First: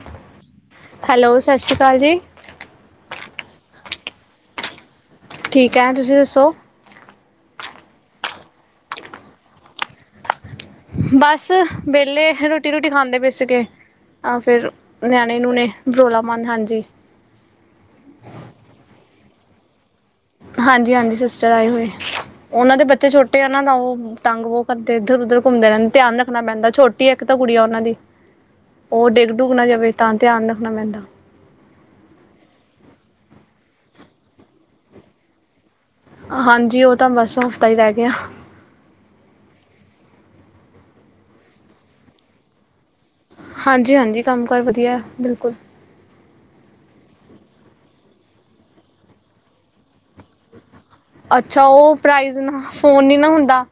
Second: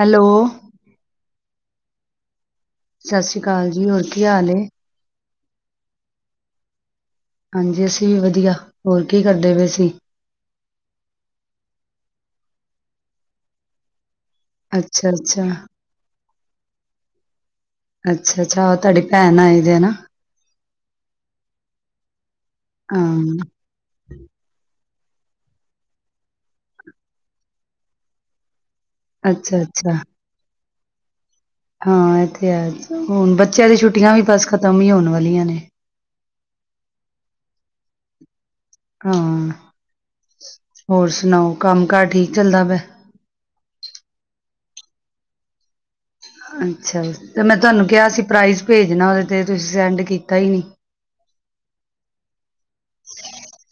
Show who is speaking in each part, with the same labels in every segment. Speaker 1: Hello
Speaker 2: hello ਸਤਿ ਸ਼੍ਰੀ ਅਕਾਲ ਜੀ।
Speaker 1: ਸਤਿ ਸ੍ਰੀ ਅਕਾਲ ਜੀ ਹੋਰ ਕੀ ਏ।
Speaker 2: ਠੀਕ ਹੈ ਤੁਸੀਂ ਦੱਸੋ?
Speaker 1: ਹਾਂਜੀ ਅਸੀਂ ਵੀ ਵਧੀਆ ਹੋਰ ਕੀ ਕਰਦੇ ਪੇ ਸੀਂ?
Speaker 2: ਬਸ ਵਿਹਲੇ ਰੋਟੀ ਰੂਟੀ ਖਾਂਦੇ ਪੇ ਸੀਗੇ ਆ ਫੇਿਰ
Speaker 1: ਅੱਛਾ
Speaker 2: ਨਿਆਣੇ
Speaker 1: ਅੱਛਾ
Speaker 2: ਨਿਊਣੇ। ਜੋਲਾਮਨ ਹਾਂਜੀ
Speaker 1: ਅੱਛਾ ਅੱਛਾ ਤੁਹਾਡੇ ਭੈਣ ਆਇ ਜੇ ਨਾ
Speaker 2: ਹਾਂਜੀ ਹਾਂਜੀ ਸਿਸਟਰ ਆਏ ਹੋਏ, ਓਨਾਂ ਦੇ ਬੱਚੇ ਛੋੱਟੇ
Speaker 1: ਹਾਂ
Speaker 2: ਆ ਨਾ ਤਾਂ ਓ ਤਾੰਗ ਬੋ ਕਦੑਦੇ ਇਦਰ ਉਦਰ ਘੁੰਮਦੇ ਰੈਂਦੇ ਧੇਆਨ ਰਖਨਾ ਪੈਂਦਾ ਛੋਟੀ ਏਕ ਤਾ ਗੂੜੀਆ ਓਨਾਂ ਦੀ। ਓ ਡੇਗ ਡੁਗ
Speaker 1: ਅੱਛਾ
Speaker 2: ਨਾ ਜਾਵੇ
Speaker 1: ਅੱਛਾ
Speaker 2: ਤਾਂ ਧੇਆਨ ਰਖਨਾ ਪੈਂਦਾ।
Speaker 1: ਹਾਂ ਐ ਤੇ ਹੈ ਹੁਨ ਬੱਚੇਆਂ ਦੀ ਛੁੱਟੀਆਂ ਵੀ ਬਸ ਖਤਮ ਈ ਹੋਨ ਵਾਲੀਆਂ ਨੇ।
Speaker 2: ਹਾਂਜੀ ਓ ਤਾਂ ਬਸ ਹਫ਼ਤਾ ਈ ਰੈ ਗੇਆ।
Speaker 1: ਹਾਂ ਹੋਰ ਸੁਨਾਓ ਕੰਮ ਕਾਰ ਠੀਕ ਚੱਲਦਾ ਪੇਆ?
Speaker 2: ਹਾਂਜੀ ਹਾਂਜੀ ਕੰਮ ਕਾਰ ਵਧਿਆ ਬਿਲਕੁਲ।
Speaker 1: ਅੱਛਾ ਤੇ ਮੈਂ ਤੁਹਾਨੂੰ ਕਿਹਾ ਸੀ ਪ੍ਰਾਈਜ਼ ਭੇਜਣਾ ਉਹਦੇ ਤੇ ਤੁਸੀਂ ਸੈਂਡ ਕੀਤਾ ਹੀ ਨਹੀਂ
Speaker 2: ਅੱਛਾ ਉਹ ਪ੍ਰਾਈਜ਼ ਨਾ ਫੋਨ ਨੀ ਨਾ ਹੁੰਦਾ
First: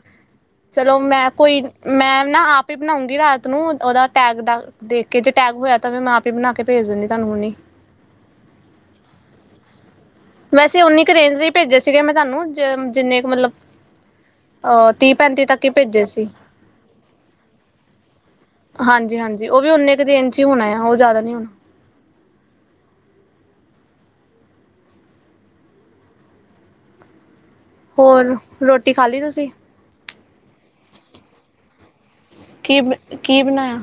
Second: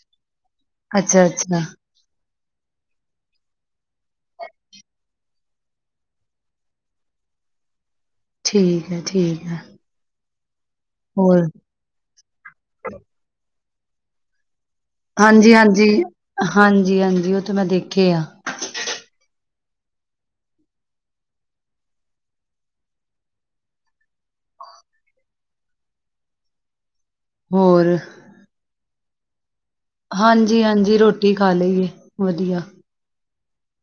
Speaker 2: ਚਲੋ
Speaker 1: ਅੱਛਾ
Speaker 2: ਮੈਂ
Speaker 1: ਅੱਛਾ
Speaker 2: ਕੋਈ ਮੈਂ ਨਾ ਆਪ ਹੀ ਬਣਾਊਂਗੀ ਰਾਤ ਨੂੰ ਉਹਦਾ ਟੈਗ ਦਾ ਦੇਖ ਕੇ ਜ ਟੈਗ ਹੋਇਆ ਤਾਂ ਫ ਮੈਂ ਆਪ ਹੀ ਬਣਾ ਕੇ ਭੇਜ ਦਿੰਦੀ ਤੁਹਾਨੂੰ ਹੁਣੀ
Speaker 1: ਠੀਕ ਹੈ ਠੀਕ ਹੈ
Speaker 2: ਵੈਸੇ ਉਨੀ ਕੁ ਰੇਂਜ ਦੇ
Speaker 1: ਹੋਰ
Speaker 2: ਹੀ ਭੇਜੇ ਸੀਗੇ ਮੈਂ ਤੁਹਾਨੂੰ ਜ ਜਿੰਨੇ ਕੁ ਮਤਲਬ ਅ
Speaker 1: ਹਾਂਜੀ ਹਾਂਜੀ ਹਾਂਜੀ ਹਾਂਜੀ ਉਹ ਤੇ ਮੈਂ ਦੇਖੇ ਆ
Speaker 2: ਹਾਂਜੀ ਹਾਂਜੀ ਉਹ ਵੀ ਉਨੇ ਕੁ ਰੇਂਜ ਹੀ ਹੋਣਾ ਆ ਉਹ ਜ਼ਿਆਦਾ ਨੀ ਹੋਣਾ ਹੋਰ ਰੋਟੀ ਖਾ ਲਈ ਤੁਸੀਂ
Speaker 1: ਹਾਂਜੀ ਹਾਂਜੀ ਰੋਟੀ ਖਾ ਲਈ ਏ ਵਦੀਆ।
Speaker 2: ਕੀ ਕੀ ਬਨਾਏਆ?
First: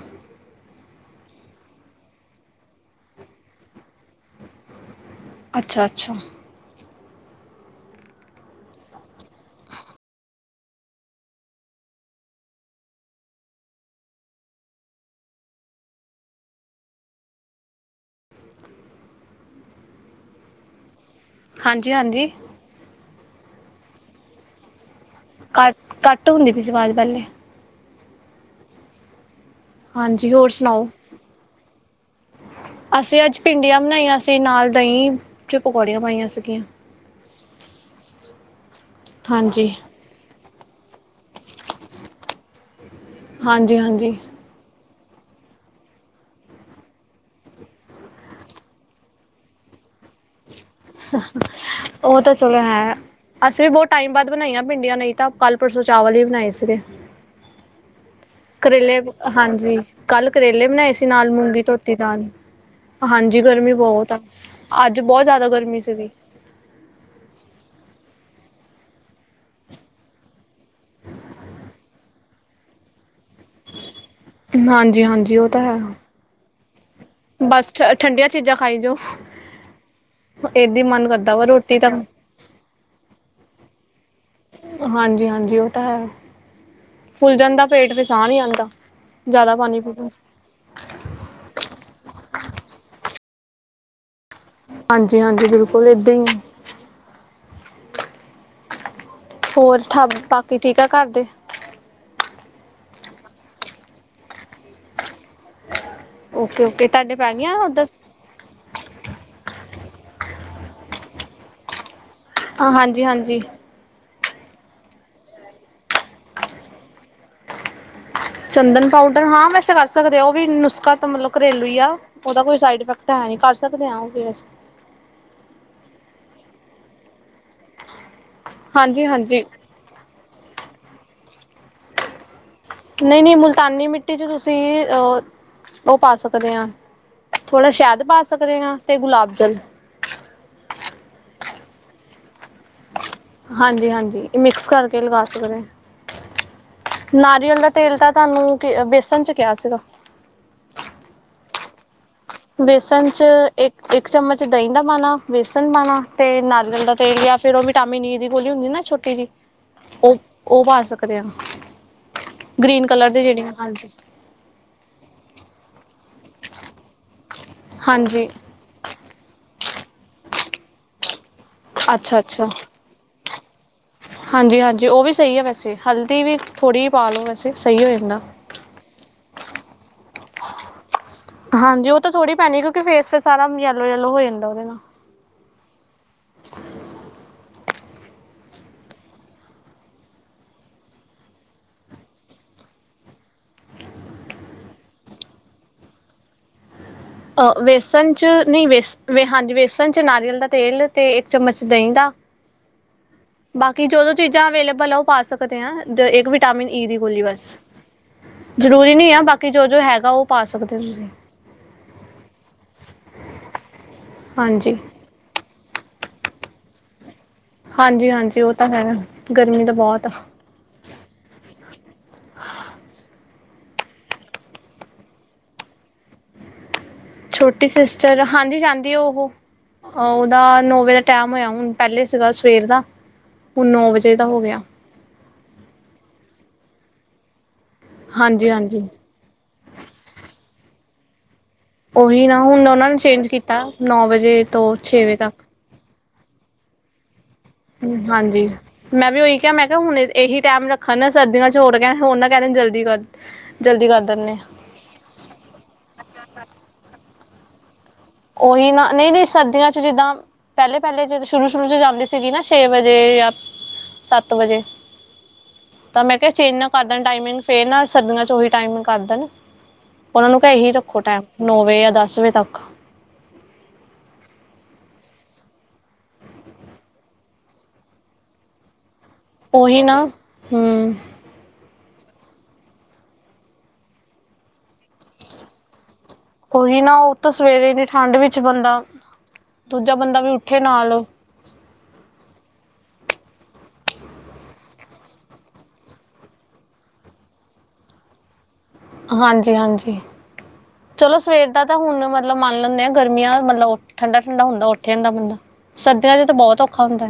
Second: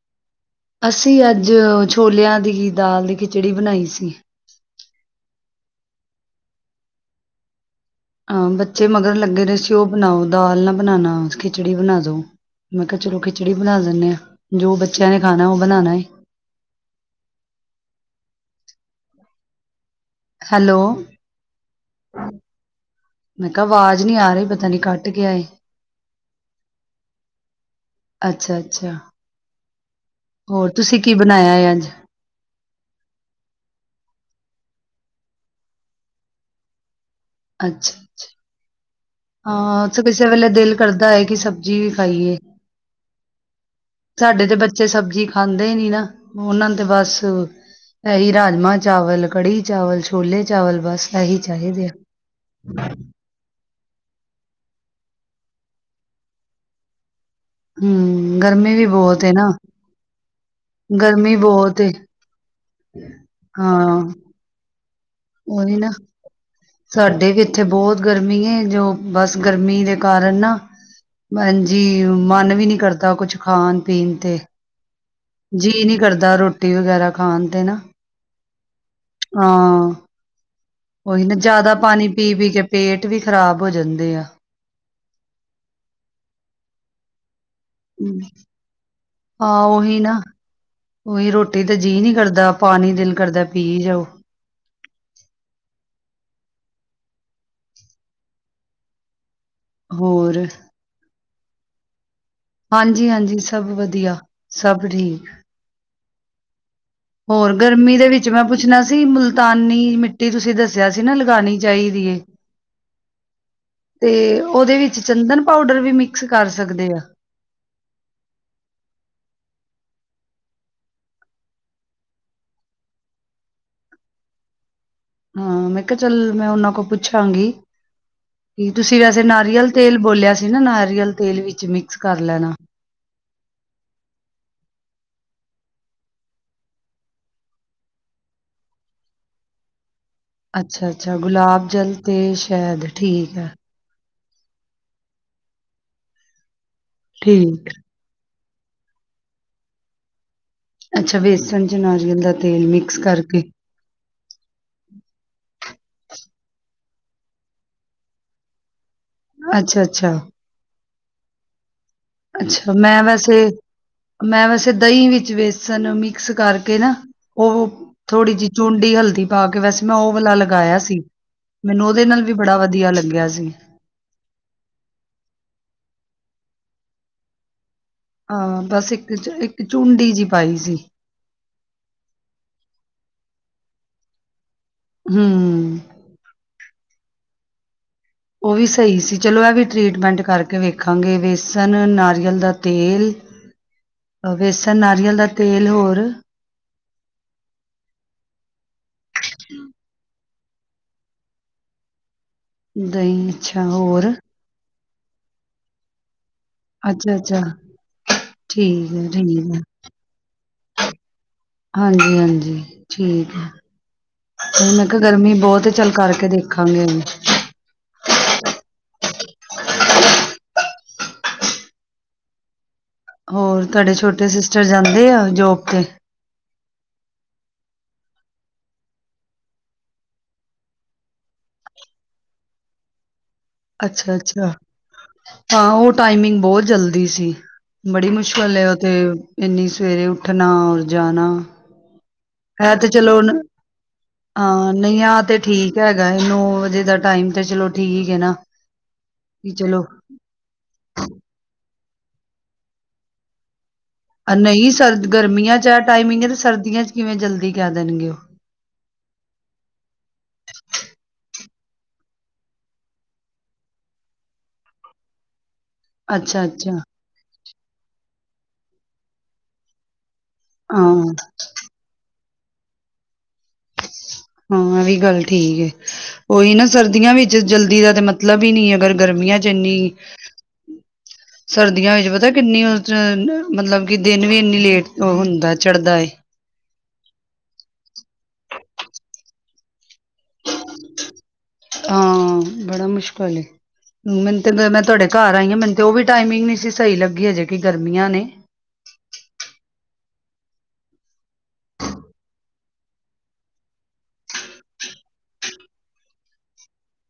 Speaker 1: ਅਸੀ ਅੱਜ ਛੋਲਆਂ ਦੀ ਦਾਲ ਦੀ ਖਿਚੜੀ ਬਨਾਈ ਸੀ।
Speaker 2: ਅੱਛਾ ਅੱਛਾ।
Speaker 1: ਹਾਂ ਬੱਚੇ ਮਗਰ ਲੱਗੇ ਰੈ ਸੀ ਓ ਬਨਾਓ ਦਾਲ ਨਾ ਬਨਾਨਾ ਖਿਚੜੀ ਬਨਾ ਦੋ। ਮੈਂ ਕੇਆ ਚਲੋ ਖਿਚੜੀ ਬਨਾ ਲੈਨੇ ਆ ਜੋ ਬੱਚੇਆਂ ਨੇ ਖਾਣਾ ਓ ਬਨਾਨਾ ਏ। ਹੈਲੋ।
Speaker 2: ਹਾਂਜੀ ਹਾਂਜੀ।
Speaker 1: ਮੈਂ ਕਾ ਵਾਜ ਨੀ ਆ ਰੀ ਪਤਾ ਨੀ ਕਟ ਗੇਆ ਏ।
Speaker 2: ਕੱਟ ਕੱਟ ਹੁੰਦੀ ਪੀ ਸੀ ਵਾਜ ਪੈਲੇ।
Speaker 1: ਅੱਛਾ ਅੱਛਾ ਹੋਰ ਤੂਸੀ ਕੀ ਬਨਾਏਆ ਏ ਅੱਜ?
Speaker 2: ਅਸੀ ਅੱਜ ਭਿੰਡੀਆਂ ਬਨਾਈਆਂ ਸੀ ਨਾਲ ਦਹੀਂ ਚ ਪਕੌੜੀਆਂ ਪਾਈਆਂ ਸੀਗੀਆਂ।
Speaker 1: ਅੱਛਾ।
Speaker 2: ਹਾਂਜੀ
Speaker 1: ਹਾਂ ਕਿਸੇ ਵੇਲੇ ਦਿਲ ਕਰਦਾ ਏ ਕਿ ਸਬਜੀ ਵੀ ਖਾਈਏ।
Speaker 2: ਹਾਂਜੀ ਹਾਂਜੀ।
Speaker 1: ਸਾਡੇ ਤੇ ਬੱਚੇ ਸਬਜੀ ਖਾਂਦੇ ਨੀ ਨਾ ਓਨਾਂ ਨੂੰ ਤੇ ਬੱਸ ਏਈ ਰਾਜਮਾਂ ਚਾਵਲ ਕੜੀ ਚਾਵਲ ਛੋਲੇ ਚਾਵਲ ਬੱਸ ਏਹੀ ਚਾਹੀਦੇ ਆ।
Speaker 2: ਅਸੀ ਵੀ ਬੋਤ ਟਾਈਮ ਬਾਦ ਬਨਾਈਆਂ ਭਿੰਡੀਆਂ ਨਈ ਤਾਂ ਕੱਲ ਪਰਸੋਂ ਚਾਵਲ ਹੀ ਬਨਾਏ ਸੀਗੇ।
Speaker 1: ਹਮ ਗਰਮੀ ਵੀ
Speaker 2: ਕਰੇਲੇ,
Speaker 1: ਬਹੁਤ ਹੈ ਨਾ
Speaker 2: ਹਾਂਜੀ। ਕੱਲ ਕਰੇਲੇ ਬਨਾਏ ਸੀ ਨਾਲ
Speaker 1: ਗਰਮੀ
Speaker 2: ਮੂੰਗੀ
Speaker 1: ਬਹੁਤ ਏ।
Speaker 2: ਧੋਤੀ ਦਾਲ, ਹਾਂਜੀ ਗਰਮੀ
Speaker 1: ਹਾਂ
Speaker 2: ਬੋਹਤ ਆ। ਅੱਜ ਬੋਤ ਜਾਦਾ
Speaker 1: ਉਹੀ
Speaker 2: ਗਰਮੀ
Speaker 1: ਨਾ
Speaker 2: ਸੀਗੀ।
Speaker 1: ਸਾਡੇ ਵੀ ਇੱਥੇ ਬੋਤ ਗਰਮੀ ਏ ਜੋ, ਬਸ ਗਰਮੀ ਦੇ ਕਾਰਨ ਨਾ ਹਂਜੀ ਮੱਨ ਵੀ ਨੀ ਕਰਦਾ ਕੁਛ ਖਾਨ ਪੀਨ ਤੇ
Speaker 2: ਹਾਂਜੀ- ਹਾਂਜੀ ਓ ਤਾਂ ਹੈ।
Speaker 1: ਦਾ ਰੋਟੀ ਵਗੈਰਾ ਖਾਣ ਤੇ
Speaker 2: ਬਸ
Speaker 1: ਨਾ
Speaker 2: ਠ, ਠੰਡੀਆਂ ਚੀਜਾਂ ਖਾਈ ਜਾਓ,
Speaker 1: ਹਾਂ
Speaker 2: ਏਬੀ ਮਨ ਕਰਦਾ ਵਾ ਰੋਟੀ ਤਾ
Speaker 1: ਪੀ-ਪੀ ਕੇ ਪੇਟ ਵੀ ਖਰਾਬ ਹੋ ਜਂਦੇ ਆ।
Speaker 2: ਹਾਂਜੀ ਹਾਂਜੀ ਓ ਤਾ ਹੈ ਫੁੱਲ ਜਾਂਦਾ ਪੇਟ ਫੇਰ ਸਾਹ ਨੀ ਆਂਦਾ। ਜਾਦਾ ਪਾਨੀ ਪੀ-ਪੀ।
Speaker 1: ਓਈ ਰੋਟੀ ਤੇ ਜੀਅ ਨੀ ਕਰਦਾ, ਪਾਨੀ ਦਿਲ ਕਰਦਾ ਪੀਅ ਜਾਓ।
Speaker 2: ਹਾਂਜੀ-ਹਾਂਜੀ ਬਿਲਕੁਲ ਏਦਾਂ ਈ ਹੋਰ ਠਗ ਬਾਕੀ ਠੀਕ ਐ ਘਾਰ ਦੇ?
Speaker 1: ਹਾਂਜੀ- ਹਾਂਜੀ ਸਬ ਵਦੀਆ ਸਬ ਠੀਕ।
Speaker 2: ਓਕੇ- ਓਕੇ, ਤਾਡੇ
Speaker 1: ਹੋਰ ਗਰਮੀ ਦੇ ਵਿੱਚ ਮੈਂ ਪੁੱਛਣਾ ਸੀ ਮੁਲਤਾਨੀ ਮਿੱਟੀ ਤੁਸੀਂ ਦੱਸਿਆ ਸੀ ਨਾ ਲਗਾਣੀ ਚਾਈਦੀ ਏ।
Speaker 2: ਆ ਹਾਂਜੀ- ਹਾਂਜੀ।
Speaker 1: ਤੇ ਓਦੇ ਵਿੱਚ ਚੰਦਨ ਪਾਊਡਰ ਵੀ ਮਿਕਸ ਕਰ ਸਕਦੇ ਆ?
Speaker 2: ਚੰਦਨ ਪਾਊਡਰ ਹਾਂ ਵੈਸੇ ਕਰ ਸਕਦੇ ਉਹ ਵੀ ਨੁਸਖਾ ਤਾਂ ਮਤਲਬ ਘਰੇਲੂ ਹੀ ਆ ਉਹਦਾ ਕੋਈ ਸਾਈਡ ਇਫੈਕਟ ਹੈਨੀ ਕਰ ਸਕਦੇ ਆ ਉਹ ਵੀ ਅਸੀ।
Speaker 1: ਹਾਂ ਮੈਂ ਕੇਆ ਚੱਲ ਮੈਂ ਓਨਾਂ ਕੋ ਪੁੱਛਾਂਗੀ, ਕਿ ਤੂਸੀ
Speaker 2: ਹਾਂਜੀ
Speaker 1: ਵੈਸੇ
Speaker 2: ਹਾਂਜੀ
Speaker 1: ਨਾਰੀਅਲ ਤੇਲ ਬੋਲੇਆ ਸੀ ਨਾ ਨਾਰੀਅਲ ਤੇਲ ਵਿਚ ਮਿਕਸ ਕਾਰ ਲੈਣਾ।
Speaker 2: ਨਈ -ਨਈ ਮੁਲਤਾਨੀ ਮਿੱਟੀ ਚ ਤੂਸੀ ਅ, ਓ ਪਾ ਸਕਦੇ ਆਂ ਥੋੜਾ ਸੈ਼ਦ ਪਾ ਸਕਦੇ ਹਾਂ, ਤੇ ਗੁਲਾਬ ਜਲ।
Speaker 1: ਅੱਛਾ-ਅੱਛਾ ਗੁਲਾਬ ਜਲ ਤੇ ਸ਼ੈਦ ਠੀਕ ਐ।
Speaker 2: ਹਾਂਜੀ-ਹਾਂਜੀ ਏ ਮਿਕਸ ਕਰਕੇ ਲਗਾ ਸਕਦੇ, ਨਾਰੀਅਲ
Speaker 1: ਠੀਕ
Speaker 2: ਦਾ ਤੇਲ ਤਾਂ ਤਾਨੂੰ ਕੇ ਬੇਸਨ ਚ ਕੇਆ ਸੀਗਾ।
Speaker 1: ਅੱਛਾ, ਵੇਸਨ ਚ ਨਾਰੀਅਲ ਦਾ ਤੇਲ ਮਿਕਸ ਕਰਕੇ।
Speaker 2: ਇਕ ਚਮਚ ਦਹੀਂ ਦਾ ਪਾਨਾ, ਵੇਸਨ ਪਾਨਾ ਤੇ ਨਾਰੀਅਲ ਦਾ ਤੇਲ ਯਾ ਫੇਰ ਓ ਵੀਟਾਮੀਨ ਈ ਦੀ ਗੋਲੀ ਹੁੰਦੀ ਨਾ ਛੋਟੀ ਕੇੜੀ,
Speaker 1: ਅੱਛਾ ਅੱਛਾ
Speaker 2: ਉਹ-ਉਹ ਪਾ ਸਕਦੇ ਆ?
Speaker 1: ਅੱਛਾ
Speaker 2: ਗ੍ਰੀਨ
Speaker 1: ਮੈਂ
Speaker 2: ਕਲਰ ਦੇ
Speaker 1: ਵੈਸੇ
Speaker 2: ਜੇੜੀ, ਹਾਂਜੀ। [unintelligible]
Speaker 1: ਮੈਂ ਵੈਸੇ ਦਹੀਂ ਵਿੱਚ ਵੇਸਣ ਮਿਕਸ ਕਰਕੇ ਨਾ, ਉਹ ਥੋੜੀ ਜੀ ਚੂੰਡੀ ਹਲਦੀ ਪਾ ਕੇ ਵੈਸੇ ਮੈਂ ਓ ਵਾਲਾ ਲਗਾਇਆ ਸੀ। ਮੈਨੂੰ ਓਦੇ
Speaker 2: ਅੱਛਾ
Speaker 1: ਨਾਲ ਵੀ ਬੜਾ ਵਧੀਆ ਲੱਗਿਆ ਸੀ।
Speaker 2: ਹਾਂਜੀ-ਹਾਂਜੀ ਓਵੀ ਸਹੀ ਆ ਵੈਸੇ, ਹਲਦੀ ਵੀ ਥੋੜ੍ਹੀ ਜੀ ਪਾ ਲਉ ਵੈਸੇ ਸਹੀ ਹੋ ਜਾਂਦਾ।
Speaker 1: ਹਾਂ ਬਸ ਇੱਕ ਚ, ਇੱਕ ਚੂੰਡੀ ਜੀ ਪਾਈ ਸੀ।
Speaker 2: ਹਾਂਜੀ ਉਹ ਤਾਂ ਥੋੜੀ ਪੈਨੀ ਕਿਉਂਕੇ ਫੇਸ ਫੇਰ ਸਾਰਾ ਯੈਲੋ- ਯੈਲੋ ਹੋ ਜਾਂਦਾ ਉਹਦੇ ਨਾਲ।
Speaker 1: ਹਮ।
Speaker 2: [inaudible] [inaudible]
Speaker 1: ਓਵੀ ਸਹੀ ਸੀ, ਚਲੋ ਇਹ ਵੀ ਟਰੀਟਮੈਂਟ ਕਰਕੇ ਵੇਖਾਂਗੇ ਵੇਸਨ, ਨਾਰੀਅਲ ਦਾ ਤੇਲ ਵੇਸਣ, ਨਾਰੀਅਲ ਦਾ ਤੇਲ ਹੋਰ
Speaker 2: ਆ ਵੇਸਣ 'ਚ ਨਈਂ ਵੇਸ ਵੇ ਹਾਂਜੀ ਵੇਸਣ 'ਚ ਨਾਰੀਅਲ ਦਾ ਤੇਲ ਅਤੇ ਇੱਕ ਚਮਚ ਦਹੀਂ ਦਾ।
Speaker 1: [inaudible] [inaudible] ਦਹੀਂ ਅੱਛਾ
Speaker 2: ਬਾਕੀ
Speaker 1: ਹੋਰ
Speaker 2: ਜੋ-ਜੋ ਚੀਜ਼ਾਂ ਅਵੇਲੇਬਲ ਆ ਉਹ ਪਾ ਸਕਦੇ ਆ। ਦ ਇੱਕ ਵਿਟਾਮਿਨ ਈ ਦੀ
Speaker 1: ਅੱਛਾ
Speaker 2: ਗੋਲੀ
Speaker 1: ਅੱਛਾ
Speaker 2: ਬਸ।
Speaker 1: ਠੀਕ
Speaker 2: ਜ਼ਰੂਰੀ
Speaker 1: ਹੈ
Speaker 2: ਨੀ ਆ ਬਾਕੀ ਜੋ- ਜੋ ਹੈਗਾ ਉਹ ਪਾ ਸਕਦੇ ਤੁਸੀਂ।
Speaker 1: ਹਾਂਜੀ-ਹਾਂਜੀ ਠੀਕ ਆ,
Speaker 2: ਹਾਂਜੀ
Speaker 1: ਮੈਂ ਕਾ ਗਰਮੀ ਬਹੁਤ ਚੱਲ ਕਰਕੇ ਦੇਖਾਂਗੇ ਏਨੂੰ
Speaker 2: ਹਾਂਜੀ-ਹਾਂਜੀ ਓਤਾਂ ਹੈ ਗਰਮੀ ਤਾਂ ਬਹੁਤ ਆਂ।
Speaker 1: ਹੋਰ ਤੁਹਾਡੇ ਛੋਟੇ ਸਿਸਟਰ ਜਾਂਦੇ ਆ ਜੋਬ ਤੇ?
Speaker 2: ਛੋਟੀ ਸਿਸਟਰ ਹਾਂਜੀ ਜਾਂਦੀ ਉਹੋ। ਉਹਦਾ ਨੌ ਵਜੇ ਦਾ ਟਾਈਮ ਹੋਇਆ, ਹੁਣ ਪਹਿਲੇ ਸੀਗਾ ਸਵੇਰ ਦਾ। ਹੁਣ ਨੌ ਵਜੇ
Speaker 1: ਅੱਛਾ,
Speaker 2: ਦਾ ਹੋ
Speaker 1: ਅੱਛਾ
Speaker 2: ਗਿਆ
Speaker 1: ਹਾਂ ਉਹ ਟਾਈਮਿੰਗ ਬਹੁਤ ਜਲਦੀ ਸੀ। ਬੜੀ
Speaker 2: ਹਾਂਜੀ
Speaker 1: ਮੁਸ਼ਕਿਲ ਓ
Speaker 2: ਹਾਂਜੀ
Speaker 1: ਤੇ ਇੰਨੀ ਸਵੇਰੇ ਉੱਠਣਾ ਔਰ ਜਾਣਾ।
Speaker 2: ਉਹੀ ਨਾ ਹੁਣ
Speaker 1: ਹੈ ਤੇ
Speaker 2: ਉਹਨਾਂ ਨੇ
Speaker 1: ਚਲੋ
Speaker 2: ਚੇਂਜ
Speaker 1: ਨ-
Speaker 2: ਕੀਤਾ, ਨੌ ਵਜੇ
Speaker 1: ਹਾਂ
Speaker 2: ਤੋਂ
Speaker 1: ਨਹੀਂ
Speaker 2: ਛੇ ਵਜੇ
Speaker 1: ਆ
Speaker 2: ਤੱਕ
Speaker 1: ਤੇ ਠੀਕ ਹੈਗਾ ਨਾ ਨੋ ਵਜੇ ਤਕ ਟਾਈਮ ਤੇ ਚਲੋ ਠੀਕ ਏ ਨਾ
Speaker 2: ਹਾਂਜੀ, ਮੈਂ ਵੀ ਉਹੀ
Speaker 1: ਕਿ
Speaker 2: ਕਿਹਾ ਮੈਂ ਕਿਹਾ
Speaker 1: ਚਲੋ
Speaker 2: ਹੁਣ ਇਹੀ ਟੈਮ ਰੱਖਣ ਸਰਦੀਆਂ ਚ ਹੋਰ ਕਹਿ ਹੋਰ ਨਾ ਕਹਿ ਜਲਦੀ ਕਰ, ਜਲਦੀ ਕਰ ਦਿੰਦੇ
Speaker 1: ਨਹੀਂ ਸਰ ਗਰਮੀਆਂ ਚ ਆ ਟਾਈਮਿੰਗ ਐ ਟਾਈਮਿੰਗ ਸਰਦੀਆਂ ਚ ਕਿਵੇਂ ਜਲਦੀ ਕਹਿ ਦੇਣਗੇ ਓ
Speaker 2: ਉਹੀ ਨਾ ਨਹੀਂ ਨਹੀਂ ਸਰਦੀਆਂ ਚ ਜਿੱਦਾਂ ਪਹਿਲੇ, ਪਹਿਲੇ ਜਦੋਂ ਸ਼ੁਰੂ ਸ਼ੁਰੂ ਚ ਜਾਂਦੀ ਸੀਗੀ ਨਾ ਛੇ ਵਜੇ ਜਾ ਸੱਤ ਵਜੇ ਤਾਂ ਮੈਂ ਕਿਹਾ
Speaker 1: ਅੱਛਾ
Speaker 2: ਚੇਂਜ ਨਾ
Speaker 1: ਅੱਛਾ
Speaker 2: ਕਰ ਦੇਣ ਟਾਈਮਿੰਗ ਫੇਰ ਨਾ ਸਰਦੀਆਂ ਚ ਉਹੀ ਟਾਈਮਿੰਗ ਕਰ ਦੇਣ ਉਹਨਾਂ ਨੂੰ। ਇਹੀ ਰੱਖੋ
Speaker 1: ਹਾਂ
Speaker 2: ਟਾਈਮ ਨੌ ਵਜੇ ਜਾ ਦਸ ਵਜੇ ਤੱਕ।
Speaker 1: ਹਾਂ ਇਹ ਵੀ ਗੱਲ ਠੀਕ ਐ। ਉਹੀ ਨਾ ਸਰਦੀਆਂ ਵਿੱਚ ਜਲਦੀ ਦਾ ਤਾਂ ਮਤਲਬ ਵੀ ਨਹੀਂ ਅਗਰ ਗਰਮੀਆਂ ਚ ਐਨੀ।
Speaker 2: ਉਹੀ ਨਾ ਹਮ
Speaker 1: ਸਰਦੀਆਂ ਵਿੱਚ ਪਤਾ ਕਿੰਨੀਆਂ ਚ ਮਤਲਬ ਕਿ ਦਿਨ ਵੀ ਇੰਨੀ ਲੇਟ ਹੁੰਦਾ ਚੜ੍ਹਦਾ ਏ।
Speaker 2: ਉਹੀ ਨਾ ਉਹ ਤਾਂ ਸਵੇਰੇ ਦੀ ਠੰਡ ਵਿੱਚ ਬੰਦਾ ਦੂਜਾ ਬੰਦਾ ਵੀ ਉੱਠੇ ਨਾਲ।
Speaker 1: ਹਾਂ, ਬੜਾ ਮੁਸ਼ਕਲ ਏ। ਮੈਨੂੰ ਤੇ ਮੈਂ ਤੁਹਾਡੇ ਘਰ ਆਈ ਆ ਮੈਨੂੰ ਤੇ ਉਹ ਵੀ ਟਾਈਮਿੰਗ ਨੀ ਸੀ ਸਹੀ ਲੱਗੀ ਹਜੇ ਕਿ ਗਰਮੀਆਂ ਨੇ
Speaker 2: ਹਾਂਜੀ, ਹਾਂਜੀ ਚਲੋ ਸਵੇਰ ਦਾ ਤਾਂ ਹੁਣ ਮਤਲਬ ਮੰਨ ਲੈਣੇ ਆ ਗਰਮੀਆਂ ਮਤਲਬ ਠੰਡਾ, ਠੰਡਾ ਹੁੰਦਾ ਉੱਠੇਜਾਂਦਾ ਬੰਦਾ ਸਰਦੀਆਂ 'ਚ ਤਾਂ ਬਹੁਤ ਔਖਾ ਹੁੰਦਾ।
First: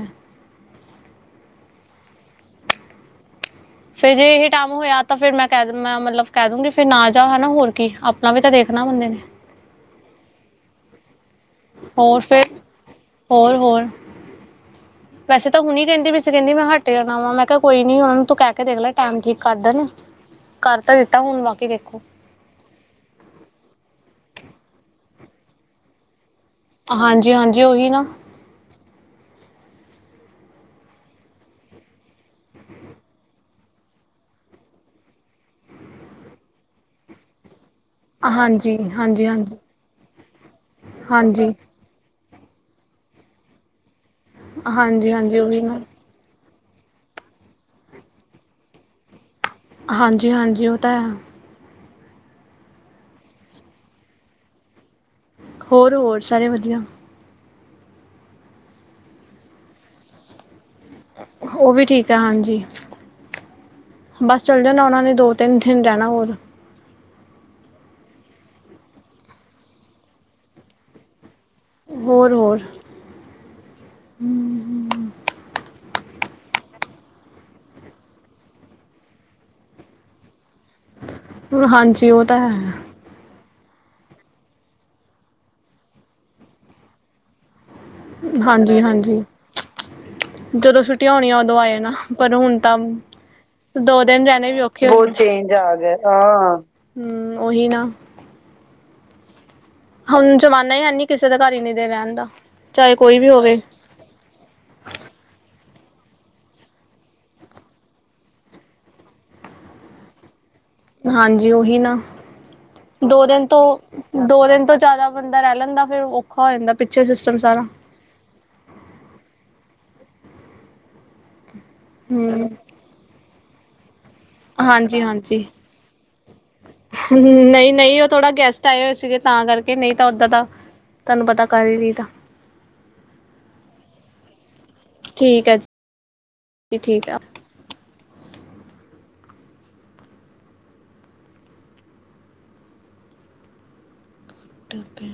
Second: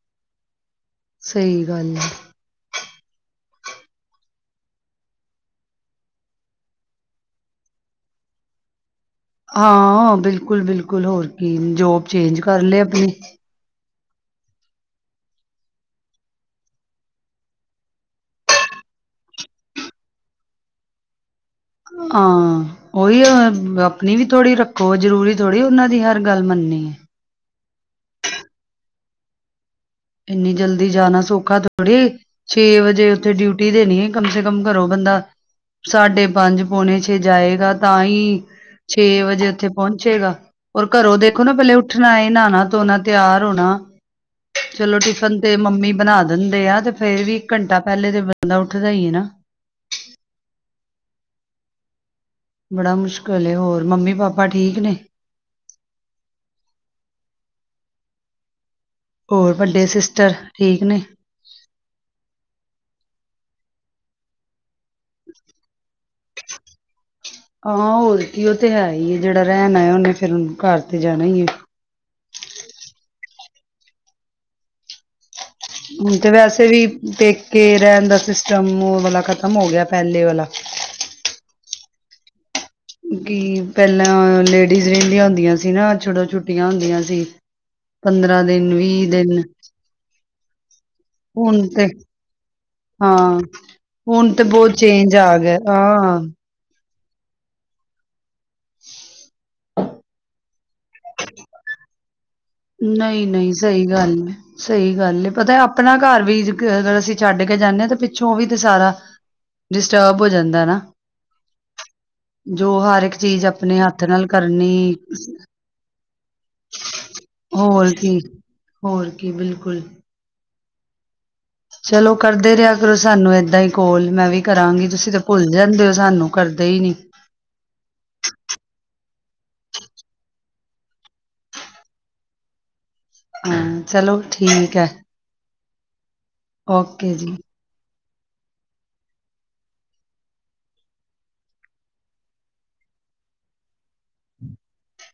Speaker 1: ਸਹੀ ਗੱਲ ਐ।
Speaker 2: ਫੇਰ ਜੇ ਇਹੀ ਟਾਈਮ ਹੋਇਆ ਤਾਂ, ਫਿਰ ਮੈਂ ਕਹਿ ਮੈਂ ਮਤਲਬ ਕਹਿ ਦੂੰਗੀ ਫਿਰ ਨਾ ਜਾ ਹਨਾ ਹੋਰ ਕੀ ਆਪਣਾ ਵੀ ਤਾਂ ਦੇਖਣਾ ਬੰਦੇ ਨੇ
Speaker 1: ਹਾਂ ਬਿਲਕੁਲ ਬਿਲਕੁਲ ਹੋਰ ਕੀ ਜੋਬ
Speaker 2: ਹੋਰ
Speaker 1: ਚੇਂਜ
Speaker 2: ਫਿਰ
Speaker 1: ਕਰ ਲਏ ਆਪਣੀ
Speaker 2: ਹੋਰ ਹੋਰ
Speaker 1: [inaudible]
Speaker 2: ਵੈਸੇ ਤਾਂ ਹੁਣੀ ਕਹਿੰਦੀ ਪਈ ਸੀ ਕਹਿੰਦੀ ਮੈਂ ਹੱਟ ਜਾਣਾ ਮੈਂ ਕਿਹਾ ਕੋਈ ਨੀ ਕਹਿ ਕੇ ਦੇਖ ਲੈ ਟੈਮ ਠੀਕ ਕਰ ਦੇਣ। ਕਰ ਤਾਂ ਦਿੱਤਾ ਹੁਣ ਬਾਕੀ ਵੇਖੋ।
Speaker 1: ਹਾਂ, ਉਹੀ ਆਪਣੀ ਵੀ ਥੋੜ੍ਹੀ ਰੱਖੋ ਜ਼ਰੂਰੀ ਥੋੜ੍ਹੀ ਉਹਨਾਂ ਦੀ ਹਰ ਗੱਲ ਮੰਨਣੀ।
Speaker 2: ਹਾਂਜੀ ਹਾਂਜੀ ਉਹੀ ਨਾ।
Speaker 1: ਇੰਨੀ ਜਲਦੀ ਜਾਣਾ ਸੌਖਾ ਥੋੜ੍ਹੀ। ਛੇ ਵਜੇ ਉੱਥੇ ਡਿਊਟੀ ਦੇਣੀ ਕਮ ਸੇ ਕਮ ਘਰੋ ਬੰਦਾ ਸਾਢੇ ਪੰਜ ਪੌਣੇ ਛੇ ਜਾਏਗਾ ਤਾਂ ਹੀ
Speaker 2: ਹਾਂਜੀ
Speaker 1: ਛੇ
Speaker 2: ਹਾਂਜੀ
Speaker 1: ਵਜੇ
Speaker 2: ਹਾਂਜੀ
Speaker 1: ਉੱਥੇ ਪਹੁੰਚੇਗਾ ਔਰ ਘਰੋਂ ਦੇਖੋ ਨਾ
Speaker 2: ਹਾਂਜੀ
Speaker 1: ਪਹਿਲੇ ਉਹ ਉੱਠਣਾ ਏ ਨਹਾਣਾ ਧੋਣਾ ਤਿਆਰ ਹੋਣਾ। ਚਲੋ
Speaker 2: ਹਾਂਜੀ ਹਾਂਜੀ
Speaker 1: ਟਿਫਨ ਤੇ
Speaker 2: ਉਹੀ ਨਾ
Speaker 1: ਮੰਮੀ ਬਣਾ ਦਿੰਦੇ ਆ ਤੇ ਫੇਰ ਵੀ ਇੱਕ ਘੰਟਾ ਪਹਿਲੇ ਤੇ ਬੰਦਾ ਉੱਠਦਾ ਹੀ ਏ ਨਾ।
Speaker 2: ਹਾਂਜੀ ਹਾਂਜੀ ਉਹ ਤਾਂ ਹੈ।
Speaker 1: ਬੜਾ ਮੁਸ਼ਕਿਲ ਏ ਹੋਰ ਮੰਮੀ ਪਾਪਾ ਠੀਕ ਨੇ।
Speaker 2: ਹੋਰ ਹੋਰ ਸਾਰੇ ਵਧੀਆ।
Speaker 1: ਹੋਰ ਵੱਡੇ ਸਿਸਟਰ ਠੀਕ ਨੇ।
Speaker 2: ਉਹ ਵੀ ਠੀਕ ਐ ਹਾਂਜੀ। ਬਸ ਚੱਲ ਜਾਣਾ ਓਨਾਂ ਨੇ ਦੋ ਤਿੰਨ ਦਿਨ ਰਹਿਣਾ ਹੋਰ
Speaker 1: [inaudible] ਆ ਹੋਰ ਕੀ ਉਹ ਤੇ ਹੈ ਹੀ ਜਿਹੜਾ ਰਹਿਣ ਆਇਆ ਉਹਨੇ ਫੇਰ ਘਰ ਤੇ ਜਾਣਾ ਹੀ ਹੈ।
Speaker 2: ਹੋਰ ਹੋਰ
Speaker 1: ਹੁਣ ਤੇ ਵੈਸੇ ਵੀ ਪੇਕੇ ਰਹਿਣ ਦਾ ਸਿਸਟਮ ਉਹ ਵਾਲਾ ਖ਼ਤਮ ਹੋ ਗਿਆ ਪਹਿਲੇ ਵਾਲਾ।
Speaker 2: ਹੁਣ ਹਾਂਜੀ ਉਹ ਤਾਂ ਹੈ।
Speaker 1: ਕੀ ਪਹਿਲਾਂ ਲੇਡੀਜ਼ ਮਿਲਦਿਆ ਹੁੰਦੀਆਂ ਸੀ ਨਾ ਜਦੋ ਛੁੱਟੀਆਂ ਹੁੰਦੀਆਂ ਸੀ। ਪੰਦਰਾਂ ਦਿਨ
Speaker 2: ਹਾਂਜੀ
Speaker 1: ਵੀਹ
Speaker 2: ਹਾਂਜੀ
Speaker 1: ਦਿਨ।
Speaker 2: ਜਦੋਂ ਛੁੱਟੀਆਂ ਹੋਣੀੀਆਂ ਉਦੋਂ
Speaker 1: ਹੁਣ ਤੇ
Speaker 2: ਆਏਣਾ ਪਰ ਹੁਣ ਤਾਂ
Speaker 1: ਹਾਂ
Speaker 2: ਦੋ ਦਿਨ ਰਹਿਣੇ ਵੀ ਔਖੇ ਔਹ ਚੇਂਜ ਆ ਗਿਆ ਹਾਂ ਹੂੰ ਔਹੀ ਨਾ। ਹੁਣ ਜ਼ਮਾਨਾ ਹੈ ਹੀ ਨਹੀ ਕਿਸੇ ਦੇ ਘਰ ਇਨੀ ਦੇਰ ਰਹਿਣ ਦਾ ਚਾਹੇ ਕੋਈ
Speaker 1: ਨਹੀਂ
Speaker 2: ਵੀ
Speaker 1: ਨਹੀਂ
Speaker 2: ਹੋਵੇ।
Speaker 1: ਸਹੀ ਗੱਲ। ਸਹੀ ਗੱਲ ਹੈ ਪਤਾ ਆਪਣਾ ਘਰ ਵੀ ਅਗਰ ਅਸੀਂ ਛੱਡ ਕੇ ਜਾਂਦੇ ਹਾਂ ਤੇ ਪਿੱਛੋਂ ਵੀ ਤੇ ਸਾਰਾ ਡਿਸਟਰਬ ਹੋ ਜਾਂਦਾ ਨਾ।
Speaker 2: ਹਾਂਜੀ ਔਹੀ ਨਾ।
Speaker 1: ਜੋ ਹਰ ਇੱਕ
Speaker 2: ਦੋ
Speaker 1: ਚੀਜ਼
Speaker 2: ਦਿਨ ਤੋਂ
Speaker 1: ਆਪਣੇ ਹੱਥ ਨਾਲ
Speaker 2: ਦੋ ਦਿਨ
Speaker 1: ਕਰਨੀ
Speaker 2: ਤੋਂ ਜਿਆਦਾ ਬੰਦਾ ਰਹਿ ਲੈਂਦਾ ਫੇਰ ਔਖਾ ਹੋ ਜਾਂਦਾ ਪਿੱਛੇ ਸੇ।
Speaker 1: ਹੋਰ ਕੀ ਹੋਰ ਕੀ ਬਿਲਕੁਲ। ਚਲੋ
Speaker 2: ਹਮ
Speaker 1: ਕਰਦੇ ਰਿਆ ਕਰੋ ਸਾਨੂੰ ਏਦਾਂ ਈ ਕੋਲ ਮੈਂ ਵੀ ਕਰਾਂਗੀ
Speaker 2: ਹਾਂਜੀ
Speaker 1: ਤੁਸੀਂ ਤਾਂ ਭੁੱਲ ਜਾਂਦੇ ਓ ਸਾਨੂੰ ਕਰਦੇ ਈ ਨੀ।
Speaker 2: ਨਈ ਨਈ ਓ ਥੋੜਾ ਗੈਸਟ ਆਏ ਹੋਏ ਸੀਗੇ ਤਾਂ ਕਰਕੇ ਨਈ ਤਾਂ ਓਦਾਂ ਤਾਂ ਤਾਂਨੂੰ ਪਤਾ ਕਰ ਈ ਰੀਦਾ।
Speaker 1: ਹਾਂ ਚਲੋ ਠੀਕ ਐ
Speaker 2: ਠੀਕ ਹੈ ਜੀ ਠੀਕ
Speaker 1: ਓਕੇ
Speaker 2: ਆ
Speaker 1: ਜੀ।
Speaker 2: ਟੱਬੇ